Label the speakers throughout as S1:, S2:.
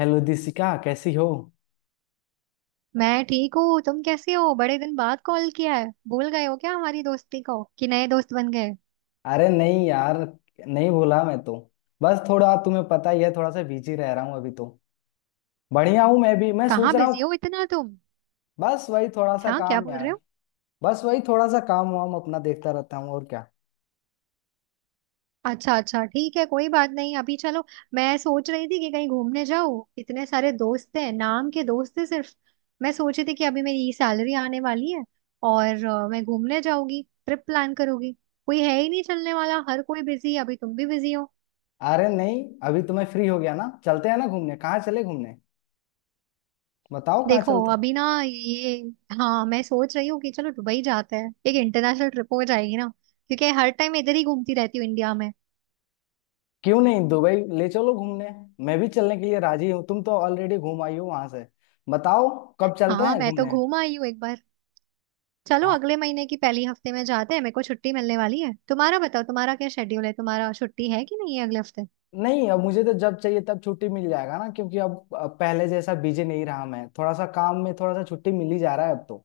S1: Hello Dishika कैसी हो।
S2: मैं ठीक हूँ। तुम कैसे हो? बड़े दिन बाद कॉल किया है, भूल गए हो क्या हमारी दोस्ती को कि नए दोस्त बन गए?
S1: अरे नहीं यार। नहीं भूला मैं तो। बस थोड़ा तुम्हें पता ही है, थोड़ा सा बिजी रह रहा हूँ अभी तो। बढ़िया हूँ मैं भी, मैं सोच
S2: कहाँ
S1: रहा
S2: बिजी
S1: हूँ।
S2: हो इतना तुम?
S1: बस वही थोड़ा सा
S2: हाँ, क्या
S1: काम
S2: बोल रहे
S1: यार।
S2: हो?
S1: बस वही थोड़ा सा काम वाम अपना देखता रहता हूँ, और क्या।
S2: अच्छा अच्छा, ठीक है, कोई बात नहीं। अभी चलो, मैं सोच रही थी कि कहीं घूमने जाऊँ। इतने सारे दोस्त हैं, नाम के दोस्त हैं सिर्फ। मैं सोची थी कि अभी मेरी सैलरी आने वाली है और मैं घूमने जाऊंगी, ट्रिप प्लान करूंगी। कोई है ही नहीं चलने वाला, हर कोई बिजी है, अभी तुम भी बिजी हो।
S1: अरे नहीं, अभी तो मैं फ्री हो गया ना, चलते हैं ना घूमने। कहाँ चले घूमने, बताओ कहाँ
S2: देखो
S1: चलते हैं।
S2: अभी ना ये, हाँ मैं सोच रही हूँ कि चलो दुबई जाते हैं, एक इंटरनेशनल ट्रिप हो जाएगी ना। क्योंकि हर टाइम इधर ही घूमती रहती हूँ इंडिया में।
S1: क्यों नहीं, दुबई ले चलो घूमने। मैं भी चलने के लिए राजी हूँ। तुम तो ऑलरेडी घूम आई हो वहां से। बताओ, कब चलते
S2: हाँ,
S1: हैं
S2: मैं तो
S1: घूमने।
S2: घूम आई हूँ एक बार। चलो अगले महीने की पहली हफ्ते में जाते हैं, मेरे को छुट्टी मिलने वाली है। तुम्हारा बताओ, तुम्हारा क्या शेड्यूल है, तुम्हारा छुट्टी है कि नहीं है अगले हफ्ते?
S1: नहीं, अब मुझे तो जब चाहिए तब छुट्टी मिल जाएगा ना, क्योंकि अब पहले जैसा बिजी नहीं रहा मैं। थोड़ा सा काम में थोड़ा सा छुट्टी मिल ही जा रहा है अब तो।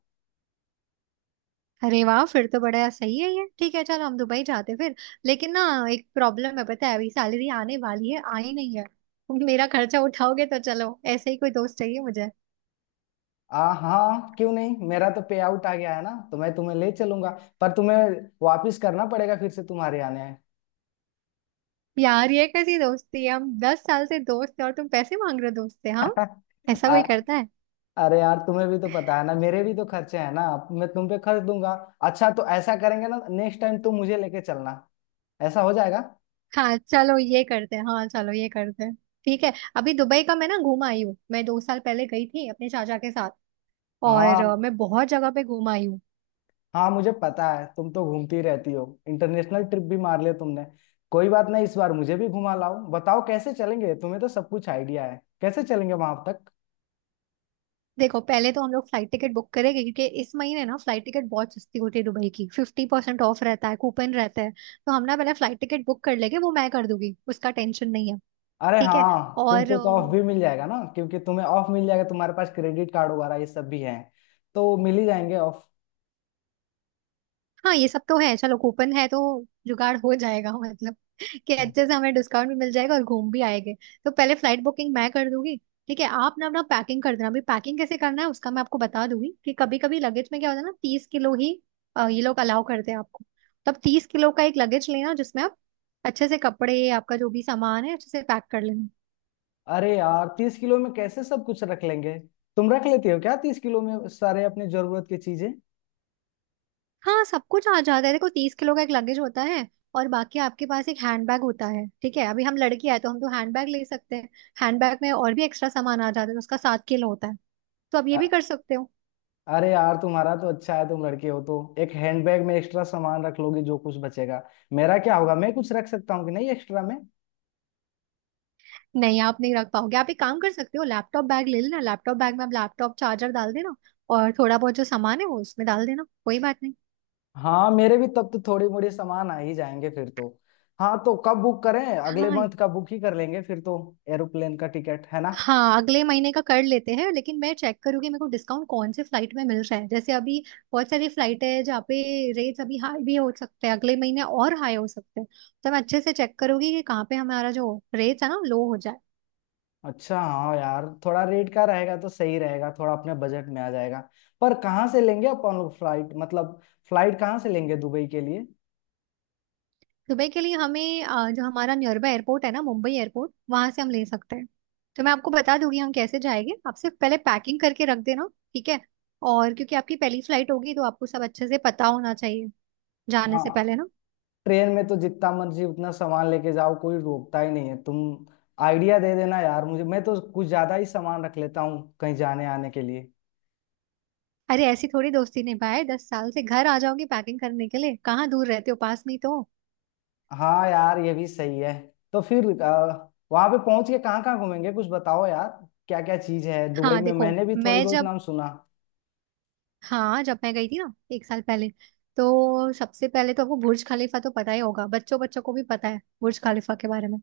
S2: अरे वाह, फिर तो बड़ा सही है ये। ठीक है, चलो हम दुबई जाते हैं फिर। लेकिन ना, एक प्रॉब्लम है, पता है अभी सैलरी आने वाली है, आई नहीं है। मेरा खर्चा उठाओगे तो चलो, ऐसे ही कोई दोस्त चाहिए मुझे।
S1: आ हाँ, क्यों नहीं। मेरा तो पे आउट आ गया है ना, तो मैं तुम्हें ले चलूंगा। पर तुम्हें वापस करना पड़ेगा फिर से, तुम्हारे आने हैं।
S2: यार, ये कैसी दोस्ती है, हम 10 साल से दोस्त हैं और तुम पैसे मांग रहे हो दोस्त से? हाँ, ऐसा
S1: आ-
S2: कोई करता है?
S1: अरे यार, तुम्हें भी तो पता है ना, मेरे भी तो खर्चे हैं ना। अब मैं तुम पे खर्च दूंगा। अच्छा, तो ऐसा करेंगे ना, नेक्स्ट टाइम तुम मुझे लेके चलना, ऐसा हो जाएगा।
S2: हाँ चलो ये करते हैं, हाँ चलो ये करते हैं। ठीक है, अभी दुबई का मैं ना घूम आई हूँ, मैं 2 साल पहले गई थी अपने चाचा के साथ। और
S1: हाँ
S2: मैं बहुत जगह पे घूम आई हूँ।
S1: हाँ, मुझे पता है, तुम तो घूमती रहती हो। इंटरनेशनल ट्रिप भी मार लिया तुमने। कोई बात नहीं, इस बार मुझे भी घुमा लाओ। बताओ कैसे चलेंगे, तुम्हें तो सब कुछ आइडिया है, कैसे चलेंगे वहां तक।
S2: देखो पहले तो हम लोग फ्लाइट टिकट बुक करेंगे, क्योंकि इस महीने ना फ्लाइट टिकट बहुत सस्ती होती है दुबई की। 50% ऑफ रहता है, कूपन रहता है, तो हम ना पहले फ्लाइट टिकट बुक कर लेंगे, वो मैं कर दूंगी, उसका टेंशन नहीं है।
S1: अरे
S2: ठीक है।
S1: हाँ,
S2: और
S1: तुमको तो ऑफ भी मिल जाएगा ना, क्योंकि तुम्हें ऑफ मिल जाएगा, तुम्हारे पास क्रेडिट कार्ड वगैरह ये सब भी है, तो मिल ही जाएंगे ऑफ।
S2: हाँ, ये सब तो है। चलो कूपन है तो जुगाड़ हो जाएगा, मतलब कि अच्छे से हमें डिस्काउंट भी मिल जाएगा और घूम भी आएंगे। तो पहले फ्लाइट बुकिंग मैं कर दूंगी। ठीक है, आप ना अपना पैकिंग कर देना। अभी पैकिंग कैसे करना है उसका मैं आपको बता दूंगी। कि कभी कभी लगेज में क्या होता है ना, 30 किलो ही ये लोग अलाउ करते हैं आपको। तब 30 किलो का एक लगेज लेना, जिसमें आप अच्छे से कपड़े, आपका जो भी सामान है अच्छे से पैक कर लेना।
S1: अरे यार, 30 किलो में कैसे सब कुछ रख लेंगे। तुम रख लेती हो क्या 30 किलो में सारे अपने जरूरत की चीजें।
S2: हाँ सब कुछ आ जाता है, देखो 30 किलो का एक लगेज होता है और बाकी आपके पास एक हैंडबैग होता है। ठीक है, अभी हम लड़की आए तो हम तो हैंडबैग ले सकते हैं। हैंडबैग में और भी एक्स्ट्रा सामान आ जाता है, तो उसका 7 किलो होता है, तो आप ये भी कर सकते हो।
S1: अरे यार, तुम्हारा तो अच्छा है, तुम लड़के हो, तो एक हैंडबैग में एक्स्ट्रा सामान रख लोगे जो कुछ बचेगा। मेरा क्या होगा, मैं कुछ रख सकता हूँ कि नहीं एक्स्ट्रा में।
S2: नहीं, आप नहीं रख पाओगे, आप एक काम कर सकते हो, लैपटॉप बैग ले लेना। लैपटॉप बैग में आप लैपटॉप चार्जर डाल देना और थोड़ा बहुत जो सामान है वो उसमें डाल देना, कोई बात नहीं।
S1: हाँ मेरे भी तब तो थोड़ी मोड़ी सामान आ ही जाएंगे फिर तो। हाँ तो कब बुक करें, अगले
S2: हाँ
S1: मंथ का बुक ही कर लेंगे फिर तो। एरोप्लेन का टिकट है ना।
S2: हाँ, अगले महीने का कर लेते हैं, लेकिन मैं चेक करूंगी मेरे को डिस्काउंट कौन से फ्लाइट में मिल रहा है। जैसे अभी बहुत सारी फ्लाइट है, जहाँ पे रेट्स अभी हाई भी हो सकते हैं, अगले महीने और हाई हो सकते हैं। तो मैं अच्छे से चेक करूंगी कि कहाँ पे हमारा जो रेट्स है ना लो हो जाए।
S1: अच्छा हाँ यार, थोड़ा रेट का रहेगा तो सही रहेगा, थोड़ा अपने बजट में आ जाएगा। पर कहाँ से लेंगे अपन लोग फ्लाइट, मतलब फ्लाइट कहाँ से लेंगे दुबई के लिए।
S2: दुबई के लिए हमें जो हमारा नियर बाय एयरपोर्ट है ना, मुंबई एयरपोर्ट, वहां से हम ले सकते हैं। तो मैं आपको बता दूंगी हम कैसे जाएंगे, आप सिर्फ पहले पैकिंग करके रख देना, ठीक है। और क्योंकि आपकी पहली फ्लाइट होगी तो आपको सब अच्छे से पता होना चाहिए जाने से
S1: हाँ,
S2: पहले ना।
S1: ट्रेन में तो जितना मर्जी उतना सामान लेके जाओ, कोई रोकता ही नहीं है। तुम आइडिया दे देना यार मुझे, मैं तो कुछ ज्यादा ही सामान रख लेता हूँ कहीं जाने आने के लिए।
S2: अरे ऐसी थोड़ी दोस्ती निभाए, 10 साल से, घर आ जाओगी पैकिंग करने के लिए, कहाँ दूर रहते हो, पास में ही तो।
S1: हाँ यार, ये भी सही है। तो फिर वहां पे पहुंच के कहाँ कहाँ घूमेंगे, कुछ बताओ यार। क्या क्या चीज है दुबई
S2: हाँ
S1: में,
S2: देखो
S1: मैंने भी थोड़ी
S2: मैं
S1: बहुत
S2: जब,
S1: नाम सुना।
S2: हाँ जब मैं गई थी ना 1 साल पहले, तो सबसे पहले तो आपको बुर्ज खलीफा तो पता ही होगा, बच्चों बच्चों को भी पता है बुर्ज खलीफा के बारे में।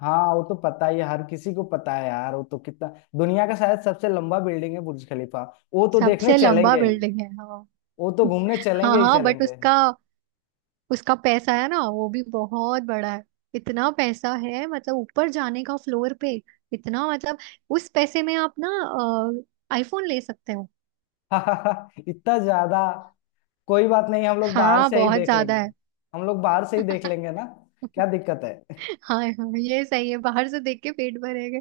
S1: हाँ वो तो पता ही है, हर किसी को पता है यार। वो तो कितना, दुनिया का शायद सबसे लंबा बिल्डिंग है बुर्ज खलीफा। वो तो देखने
S2: सबसे लंबा
S1: चलेंगे ही।
S2: बिल्डिंग है, हाँ
S1: वो तो घूमने
S2: हाँ
S1: चलेंगे ही
S2: हाँ, बट
S1: चलेंगे।
S2: उसका उसका पैसा है ना, वो भी बहुत बड़ा है, इतना पैसा है, मतलब ऊपर जाने का फ्लोर पे, इतना, मतलब उस पैसे में आप ना आईफोन ले सकते हो।
S1: इतना ज्यादा। कोई बात नहीं, हम लोग बाहर
S2: हाँ
S1: से ही
S2: बहुत
S1: देख
S2: ज्यादा
S1: लेंगे।
S2: है।
S1: हम लोग बाहर से ही देख लेंगे ना। क्या दिक्कत है।
S2: हाँ हाँ, ये सही है, बाहर से देख के पेट भरेगा।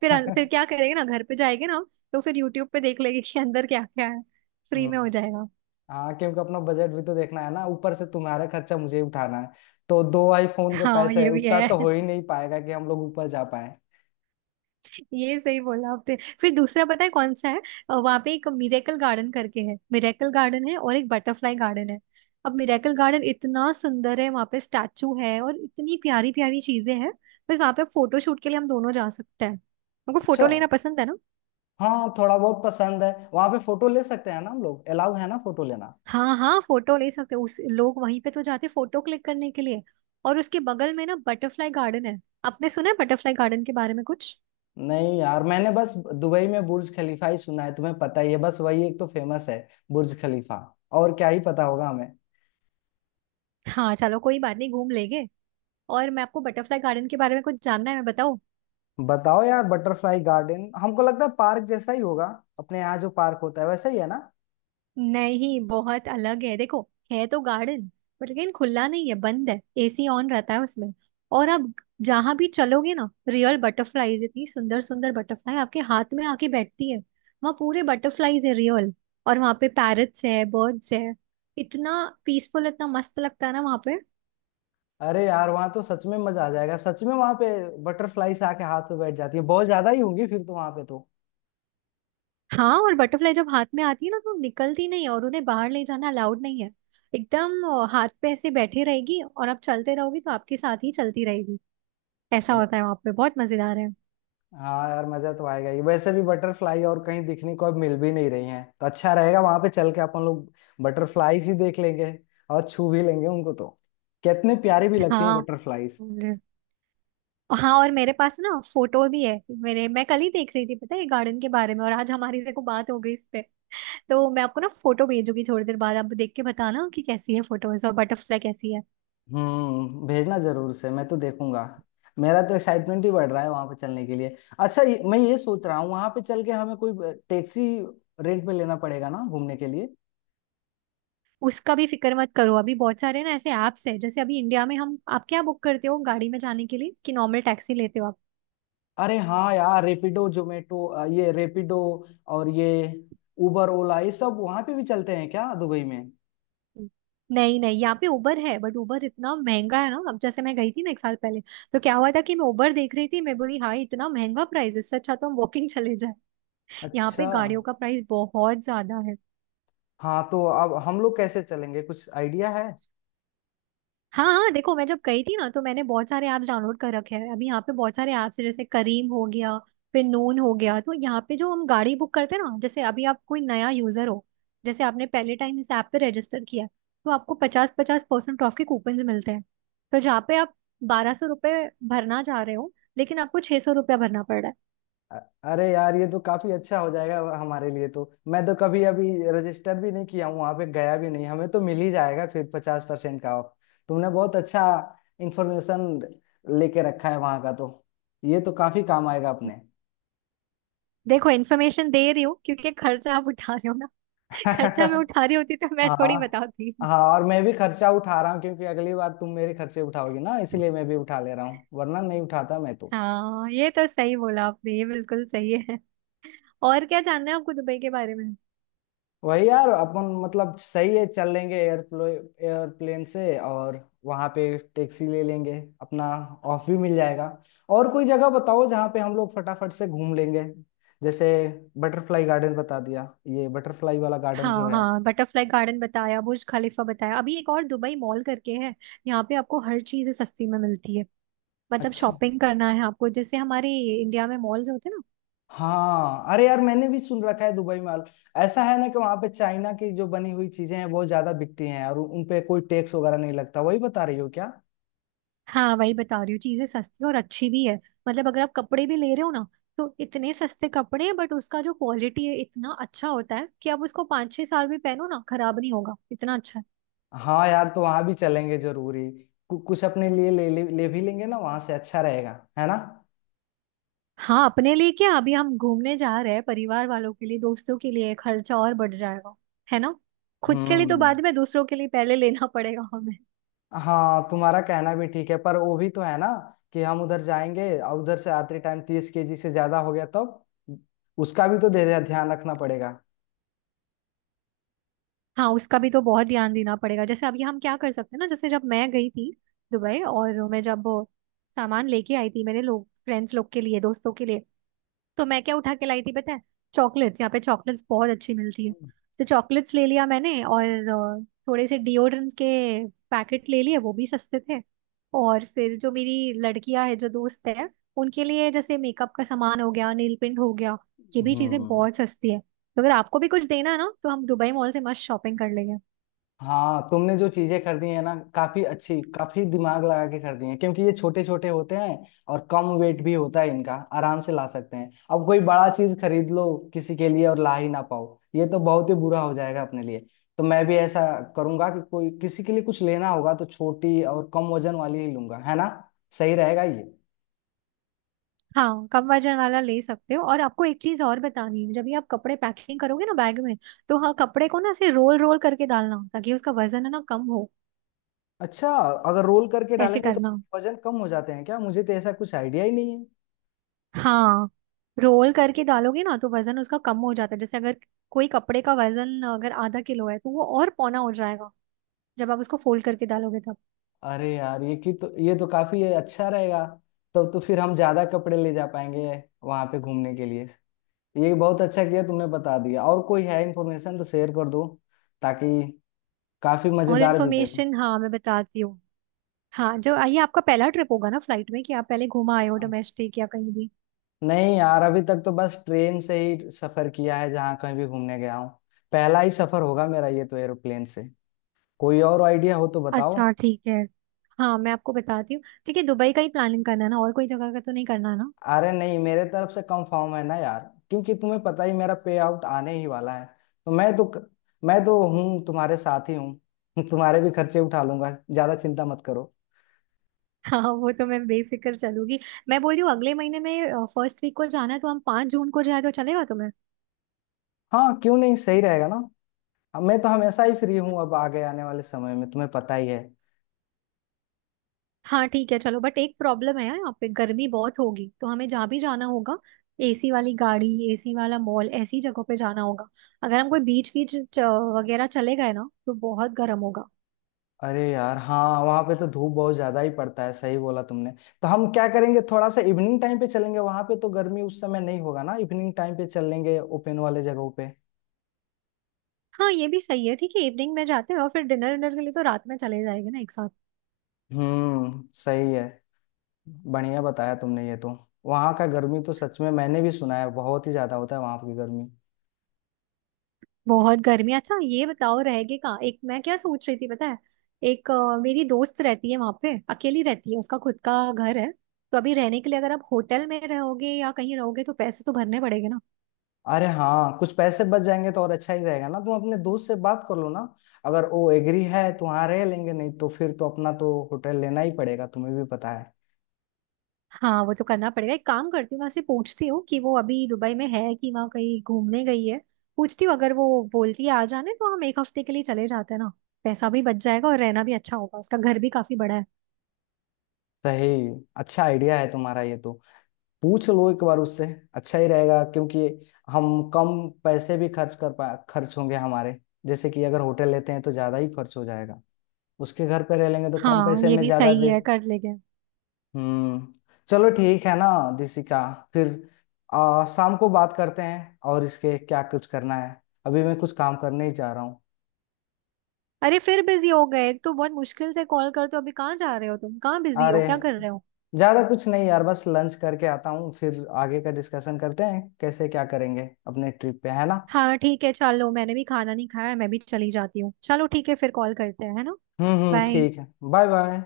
S2: फिर फिर क्या करेंगे ना, घर पे जाएंगे ना हम। तो फिर यूट्यूब पे देख लेंगे कि अंदर क्या क्या है, फ्री
S1: हम्म,
S2: में हो जाएगा।
S1: हाँ, क्योंकि अपना बजट भी तो देखना है ना, ऊपर से तुम्हारा खर्चा मुझे ही उठाना है। तो 2 आईफोन के
S2: हाँ
S1: पैसे है
S2: ये भी
S1: उतना
S2: है।
S1: तो हो ही नहीं पाएगा कि हम लोग ऊपर जा पाए।
S2: ये सही बोला आपने। फिर दूसरा पता है कौन सा है, वहां पे एक मिरेकल गार्डन करके है। मिरेकल गार्डन है और एक बटरफ्लाई गार्डन है। अब मिरेकल गार्डन इतना सुंदर है, वहां पे स्टैचू है और इतनी प्यारी प्यारी चीजें हैं, बस वहां पे फोटो शूट के लिए हम दोनों जा सकते हैं। हमको
S1: अच्छा
S2: फोटो लेना पसंद है ना।
S1: हाँ, थोड़ा बहुत पसंद है। वहां पे फोटो ले सकते हैं ना हम लोग, अलाउ है ना फोटो लेना।
S2: हाँ हाँ फोटो ले सकते हैं। उस लोग वहीं पे तो जाते फोटो क्लिक करने के लिए। और उसके बगल में ना बटरफ्लाई गार्डन है। आपने सुना है बटरफ्लाई गार्डन के बारे में कुछ?
S1: नहीं यार, मैंने बस दुबई में बुर्ज खलीफा ही सुना है। तुम्हें पता ही है, बस वही एक तो फेमस है, बुर्ज खलीफा। और क्या ही पता होगा हमें।
S2: हाँ चलो कोई बात नहीं, घूम लेंगे। और मैं आपको बटरफ्लाई गार्डन के बारे में कुछ जानना है, मैं बताओ।
S1: बताओ यार, बटरफ्लाई गार्डन हमको लगता है पार्क जैसा ही होगा। अपने यहाँ जो पार्क होता है वैसा ही है ना।
S2: नहीं बहुत अलग है, देखो है तो गार्डन, पर लेकिन खुला नहीं है, बंद है, एसी ऑन रहता है उसमें। और आप जहां भी चलोगे ना, रियल बटरफ्लाईज, इतनी सुंदर सुंदर बटरफ्लाई आपके हाथ में आके बैठती है। वहाँ पूरे बटरफ्लाईज है, रियल। और वहाँ पे पैरट्स है, बर्ड्स है, इतना पीसफुल, इतना मस्त लगता है ना वहाँ पे।
S1: अरे यार, वहाँ तो सच में मजा आ जाएगा। सच में वहाँ पे बटरफ्लाई से आके हाथ में बैठ जाती है, बहुत ज्यादा ही होंगी फिर तो वहाँ पे तो।
S2: हाँ, और बटरफ्लाई जब हाथ में आती है ना तो निकलती नहीं है, और उन्हें बाहर ले जाना अलाउड नहीं है। एकदम हाथ पे ऐसे बैठी रहेगी और आप चलते रहोगे तो आपके साथ ही चलती रहेगी। ऐसा
S1: अरे
S2: होता है वहां पे, बहुत मजेदार है।
S1: हाँ यार, मजा तो आएगा ही, वैसे भी बटरफ्लाई और कहीं दिखने को अब मिल भी नहीं रही हैं, तो अच्छा रहेगा वहाँ पे चल के अपन लोग। बटरफ्लाईज ही देख लेंगे, और छू भी लेंगे उनको तो। कितनी प्यारी भी लगती है
S2: हाँ
S1: बटरफ्लाईज।
S2: और- हाँ और मेरे पास ना फोटो भी है। मेरे मैं कल ही देख रही थी, पता है गार्डन के बारे में, और आज हमारी देखो बात हो गई इस पे। तो मैं आपको ना फोटो भेजूंगी थोड़ी देर बाद, आप देख के बताना कि कैसी है फोटोज और बटरफ्लाई कैसी है।
S1: भेजना जरूर से, मैं तो देखूंगा। मेरा तो एक्साइटमेंट ही बढ़ रहा है वहां पे चलने के लिए। अच्छा, मैं ये सोच रहा हूँ, वहां पे चल के हमें कोई टैक्सी रेंट पे लेना पड़ेगा ना घूमने के लिए।
S2: उसका भी फिक्र मत करो, अभी बहुत सारे ना ऐसे ऐप्स है। जैसे अभी इंडिया में हम, आप क्या बुक करते हो गाड़ी में जाने के लिए, कि नॉर्मल टैक्सी लेते हो आप?
S1: अरे हाँ यार, रेपिडो जोमेटो, ये रेपिडो और ये उबर ओला, ये सब वहां पे भी चलते हैं क्या दुबई में।
S2: नहीं नहीं, यहाँ पे उबर है बट उबर इतना महंगा है ना। अब जैसे मैं गई थी ना एक साल पहले, तो क्या हुआ था कि मैं उबर देख रही थी, मैं बोली हाँ इतना महंगा प्राइस, इससे अच्छा तो हम वॉकिंग चले जाए। यहाँ
S1: अच्छा,
S2: पे गाड़ियों का प्राइस बहुत ज्यादा है।
S1: हाँ तो अब हम लोग कैसे चलेंगे, कुछ आइडिया है।
S2: हाँ हाँ देखो, मैं जब गई थी ना तो मैंने बहुत सारे ऐप्स डाउनलोड कर रखे हैं। अभी यहाँ पे बहुत सारे ऐप्स हैं, जैसे करीम हो गया, फिर नून हो गया। तो यहाँ पे जो हम गाड़ी बुक करते हैं ना, जैसे अभी आप कोई नया यूजर हो, जैसे आपने पहले टाइम इस ऐप पे रजिस्टर किया है, तो आपको पचास पचास परसेंट ऑफ के कूपन मिलते हैं। तो जहाँ पे आप 1200 रुपये भरना चाह रहे हो, लेकिन आपको 600 रुपया भरना पड़ रहा
S1: अ- अरे यार, ये तो काफी अच्छा हो जाएगा हमारे लिए तो। मैं तो कभी अभी रजिस्टर भी नहीं किया हूँ, वहां पे गया भी नहीं, हमें तो मिल ही जाएगा फिर 50% का ऑफ। तुमने बहुत अच्छा इंफॉर्मेशन लेके रखा है वहां का तो। ये तो काफी काम आएगा
S2: है।
S1: अपने।
S2: देखो इन्फॉर्मेशन दे रही हूँ क्योंकि खर्चा आप उठा रहे हो ना। खर्चा मैं उठा रही होती तो मैं थोड़ी
S1: हाँ
S2: बताती।
S1: हाँ, और मैं भी खर्चा उठा रहा हूँ, क्योंकि अगली बार तुम मेरे खर्चे उठाओगी ना, इसलिए मैं भी उठा ले रहा हूँ, वरना नहीं उठाता मैं तो।
S2: हाँ ये तो सही बोला आपने, ये बिल्कुल सही है। और क्या जानना है आपको दुबई के बारे में?
S1: वही यार, अपन मतलब सही है, चल लेंगे एयरप्लो एयरप्लेन से, और वहां पे टैक्सी ले लेंगे, अपना ऑफ भी मिल जाएगा। और कोई जगह बताओ जहाँ पे हम लोग फटाफट से घूम लेंगे, जैसे बटरफ्लाई गार्डन बता दिया, ये बटरफ्लाई वाला गार्डन जो
S2: हाँ
S1: है।
S2: हाँ, बटरफ्लाई गार्डन बताया, बुर्ज खलीफा बताया। अभी एक और दुबई मॉल करके है, यहाँ पे आपको हर चीज सस्ती में मिलती है। मतलब
S1: अच्छा
S2: शॉपिंग करना है आपको, जैसे हमारे इंडिया में मॉल्स होते हैं ना।
S1: हाँ, अरे यार, मैंने भी सुन रखा है दुबई में। आल- ऐसा है ना कि वहां पे चाइना की जो बनी हुई चीजें हैं बहुत ज्यादा बिकती हैं, और उन पे कोई टैक्स वगैरह नहीं लगता, वही बता रही हो क्या।
S2: हाँ, वही बता रही हूँ, चीजें सस्ती और अच्छी भी है। मतलब अगर आप कपड़े भी ले रहे हो ना, तो इतने सस्ते कपड़े हैं, बट उसका जो क्वालिटी है इतना अच्छा होता है कि आप उसको 5 6 साल भी पहनो ना, खराब नहीं होगा, इतना अच्छा है।
S1: हाँ यार, तो वहां भी चलेंगे जरूरी, कुछ अपने लिए ले भी लेंगे ना वहां से, अच्छा रहेगा, है ना।
S2: हाँ अपने लिए क्या, अभी हम घूमने जा रहे हैं, परिवार वालों के लिए, दोस्तों के लिए, खर्चा और बढ़ जाएगा, है ना। खुद के लिए तो
S1: हम्म
S2: बाद में, दूसरों के लिए पहले लेना पड़ेगा हमें।
S1: हाँ, तुम्हारा कहना भी ठीक है, पर वो भी तो है ना कि हम उधर जाएंगे और उधर से आते टाइम 30 KG से ज्यादा हो गया तब, उसका भी तो ध्यान रखना पड़ेगा।
S2: हाँ, उसका भी तो बहुत ध्यान देना पड़ेगा। जैसे अभी हम क्या कर सकते हैं ना, जैसे जब मैं गई थी दुबई, और मैं जब सामान लेके आई थी मेरे लोग फ्रेंड्स लोग के लिए, दोस्तों के लिए, तो मैं क्या उठा के लाई थी, पता है? चॉकलेट्स, यहाँ पे चॉकलेट्स बहुत अच्छी मिलती है, तो चॉकलेट्स ले लिया मैंने, और थोड़े से डिओड्रेंट के पैकेट ले लिए, वो भी सस्ते थे। और फिर जो मेरी लड़कियां है, जो दोस्त है, उनके लिए जैसे मेकअप का सामान हो गया, नील पिंट हो गया, ये भी चीजें
S1: हम्म
S2: बहुत सस्ती है। तो अगर आपको भी कुछ देना है ना तो हम दुबई मॉल से मस्त शॉपिंग कर लेंगे।
S1: हाँ, तुमने जो चीजें कर दी है ना काफी अच्छी, काफी दिमाग लगा के कर दी है, क्योंकि ये छोटे छोटे होते हैं और कम वेट भी होता है इनका, आराम से ला सकते हैं। अब कोई बड़ा चीज खरीद लो किसी के लिए और ला ही ना पाओ, ये तो बहुत ही बुरा हो जाएगा अपने लिए। तो मैं भी ऐसा करूंगा कि कोई किसी के लिए कुछ लेना होगा तो छोटी और कम वजन वाली ही लूंगा, है ना, सही रहेगा ये।
S2: हाँ, कम वजन वाला ले सकते हो, और आपको एक चीज और बतानी है, जब भी आप कपड़े पैकिंग करोगे ना बैग में, तो हाँ कपड़े को ना ऐसे रोल रोल करके डालना ताकि उसका वजन है ना कम हो,
S1: अच्छा, अगर रोल करके
S2: ऐसे
S1: डालेंगे तो
S2: करना।
S1: वजन कम हो जाते हैं क्या, मुझे तो ऐसा कुछ आइडिया ही नहीं है।
S2: हाँ, रोल करके डालोगे ना तो वजन उसका कम हो जाता है। जैसे अगर कोई कपड़े का वजन अगर आधा किलो है तो वो और पौना हो जाएगा जब आप उसको फोल्ड करके डालोगे तब।
S1: अरे यार ये की तो, ये तो काफी अच्छा रहेगा, तब तो फिर हम ज्यादा कपड़े ले जा पाएंगे वहां पे घूमने के लिए। ये बहुत अच्छा किया तुमने बता दिया, और कोई है इन्फॉर्मेशन तो शेयर कर दो, ताकि काफी
S2: और
S1: मजेदार भी रहे।
S2: इन्फॉर्मेशन, हाँ मैं बताती हूँ। हाँ, जो ये आपका पहला ट्रिप होगा ना फ्लाइट में, कि आप पहले घूमा आए हो
S1: हाँ।
S2: डोमेस्टिक या कहीं भी?
S1: नहीं यार, अभी तक तो बस ट्रेन से ही सफर किया है जहाँ कहीं भी घूमने गया हूँ। पहला ही सफर होगा मेरा ये तो एरोप्लेन से। कोई और आइडिया हो तो बताओ।
S2: अच्छा ठीक है। हाँ, मैं आपको बताती हूँ। ठीक है, दुबई का ही प्लानिंग करना है ना, और कोई जगह का तो नहीं करना है ना?
S1: अरे नहीं, मेरे तरफ से कंफर्म है ना यार, क्योंकि तुम्हें पता ही, मेरा पे आउट आने ही वाला है, तो मैं तो हूँ तुम्हारे साथ ही हूँ। तुम्हारे भी खर्चे उठा लूंगा, ज्यादा चिंता मत करो।
S2: हाँ वो तो मैं बेफिक्र चलूंगी। मैं बोल रही हूँ अगले महीने में फर्स्ट वीक को जाना है, तो हम 5 जून को जाए तो चलेगा?
S1: हाँ क्यों नहीं, सही रहेगा ना। अब मैं तो हमेशा ही फ्री हूँ, अब आगे आने वाले समय में तुम्हें पता ही है।
S2: हाँ ठीक है चलो, बट एक प्रॉब्लम है यार, यहाँ पे गर्मी बहुत होगी, तो हमें जहाँ भी जाना होगा एसी वाली गाड़ी, एसी वाला मॉल, ऐसी जगहों पे जाना होगा। अगर हम कोई बीच बीच च- वगैरह चले गए ना, तो बहुत गर्म होगा।
S1: अरे यार हाँ, वहां पे तो धूप बहुत ज्यादा ही पड़ता है, सही बोला तुमने। तो हम क्या करेंगे, थोड़ा सा इवनिंग टाइम पे चलेंगे वहां पे, तो गर्मी उस समय नहीं होगा ना। इवनिंग टाइम पे चलेंगे ओपन वाले जगहों पे।
S2: हाँ ये भी सही है, ठीक है इवनिंग में जाते हैं, और फिर डिनर डिनर के लिए तो रात में चले जाएंगे ना एक साथ।
S1: सही है, बढ़िया बताया तुमने ये तो। वहाँ का गर्मी तो सच में मैंने भी सुना है, बहुत ही ज्यादा होता है वहाँ की गर्मी।
S2: बहुत गर्मी है। अच्छा, ये बताओ रहेगी कहाँ, एक मैं क्या सोच रही थी पता है, एक मेरी दोस्त रहती है वहां पे, अकेली रहती है, उसका खुद का घर है। तो अभी रहने के लिए, अगर आप होटल में रहोगे या कहीं रहोगे तो पैसे तो भरने पड़ेंगे ना।
S1: अरे हाँ, कुछ पैसे बच जाएंगे तो और अच्छा ही रहेगा ना, तुम अपने दोस्त से बात कर लो ना। अगर वो एग्री है तो वहाँ रह लेंगे, नहीं तो फिर तो अपना तो होटल लेना ही पड़ेगा, तुम्हें भी पता है।
S2: हाँ वो तो करना पड़ेगा, एक काम करती हूँ वहां से पूछती हूँ कि वो अभी दुबई में है कि वहाँ कहीं घूमने गई है। पूछती हूँ, अगर वो बोलती है आ जाने तो हम 1 हफ्ते के लिए चले जाते हैं ना, पैसा भी बच जाएगा और रहना भी अच्छा होगा, उसका घर भी काफी बड़ा है।
S1: सही, अच्छा आइडिया है तुम्हारा ये तो, पूछ लो एक बार उससे, अच्छा ही रहेगा। क्योंकि हम कम पैसे भी खर्च कर पा, खर्च होंगे हमारे, जैसे कि अगर होटल लेते हैं तो ज्यादा ही खर्च हो जाएगा, उसके घर पे रह लेंगे तो कम
S2: हाँ
S1: पैसे
S2: ये
S1: में
S2: भी
S1: ज्यादा
S2: सही
S1: दे।
S2: है, कर लेंगे।
S1: हम्म चलो ठीक है ना दिसिका, फिर शाम को बात करते हैं, और इसके क्या कुछ करना है, अभी मैं कुछ काम करने ही जा रहा हूँ।
S2: अरे फिर बिजी हो गए, एक तो बहुत मुश्किल से कॉल करते हो, अभी कहाँ जा रहे हो तुम, कहाँ बिजी
S1: अरे
S2: हो, क्या कर रहे हो?
S1: ज्यादा कुछ नहीं यार, बस लंच करके आता हूँ, फिर आगे का डिस्कशन करते हैं कैसे क्या करेंगे अपने ट्रिप पे, है ना।
S2: हाँ ठीक है चलो, मैंने भी खाना नहीं खाया है, मैं भी चली जाती हूँ। चलो ठीक है, फिर कॉल करते हैं है ना।
S1: हम्म,
S2: बाय।
S1: ठीक है, बाय बाय।